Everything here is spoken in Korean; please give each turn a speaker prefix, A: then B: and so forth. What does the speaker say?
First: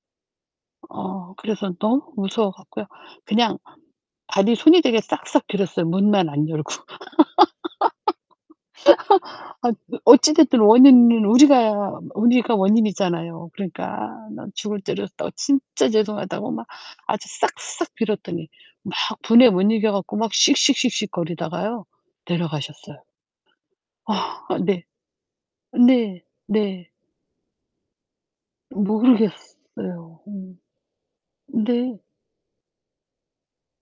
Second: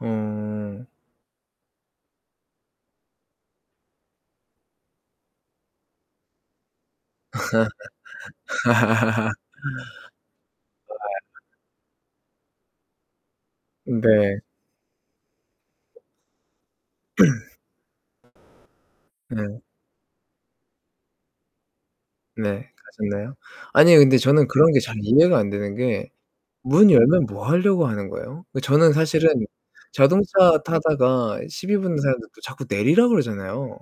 A: 음.
B: 어 그래서 너무 무서워 갖고요. 그냥 발이 손이 되게 싹싹 빌었어요 문만 안 열고. 아 어찌됐든
A: 정말
B: 원인은 우리가 우리가 원인이잖아요.
A: 음
B: 그러니까
A: 네.
B: 난 죽을 죄를 졌다고 진짜 죄송하다고 막 아주 싹싹 빌었더니 막 분에
A: 네.
B: 못 이겨 갖고 막 씩씩씩씩거리다가요
A: 네.
B: 내려가셨어요.
A: 가셨나요? 아니 근데 저는 그런 게
B: 네.
A: 잘 이해가 안 되는 게
B: 네.
A: 문
B: 네.
A: 열면 뭐 하려고 하는 거예요? 그 저는 사실은
B: 모르겠어요.
A: 자동차
B: 음.
A: 타다가 시비
B: 네.
A: 붙는 사람들 또 자꾸 내리라고 그러잖아요.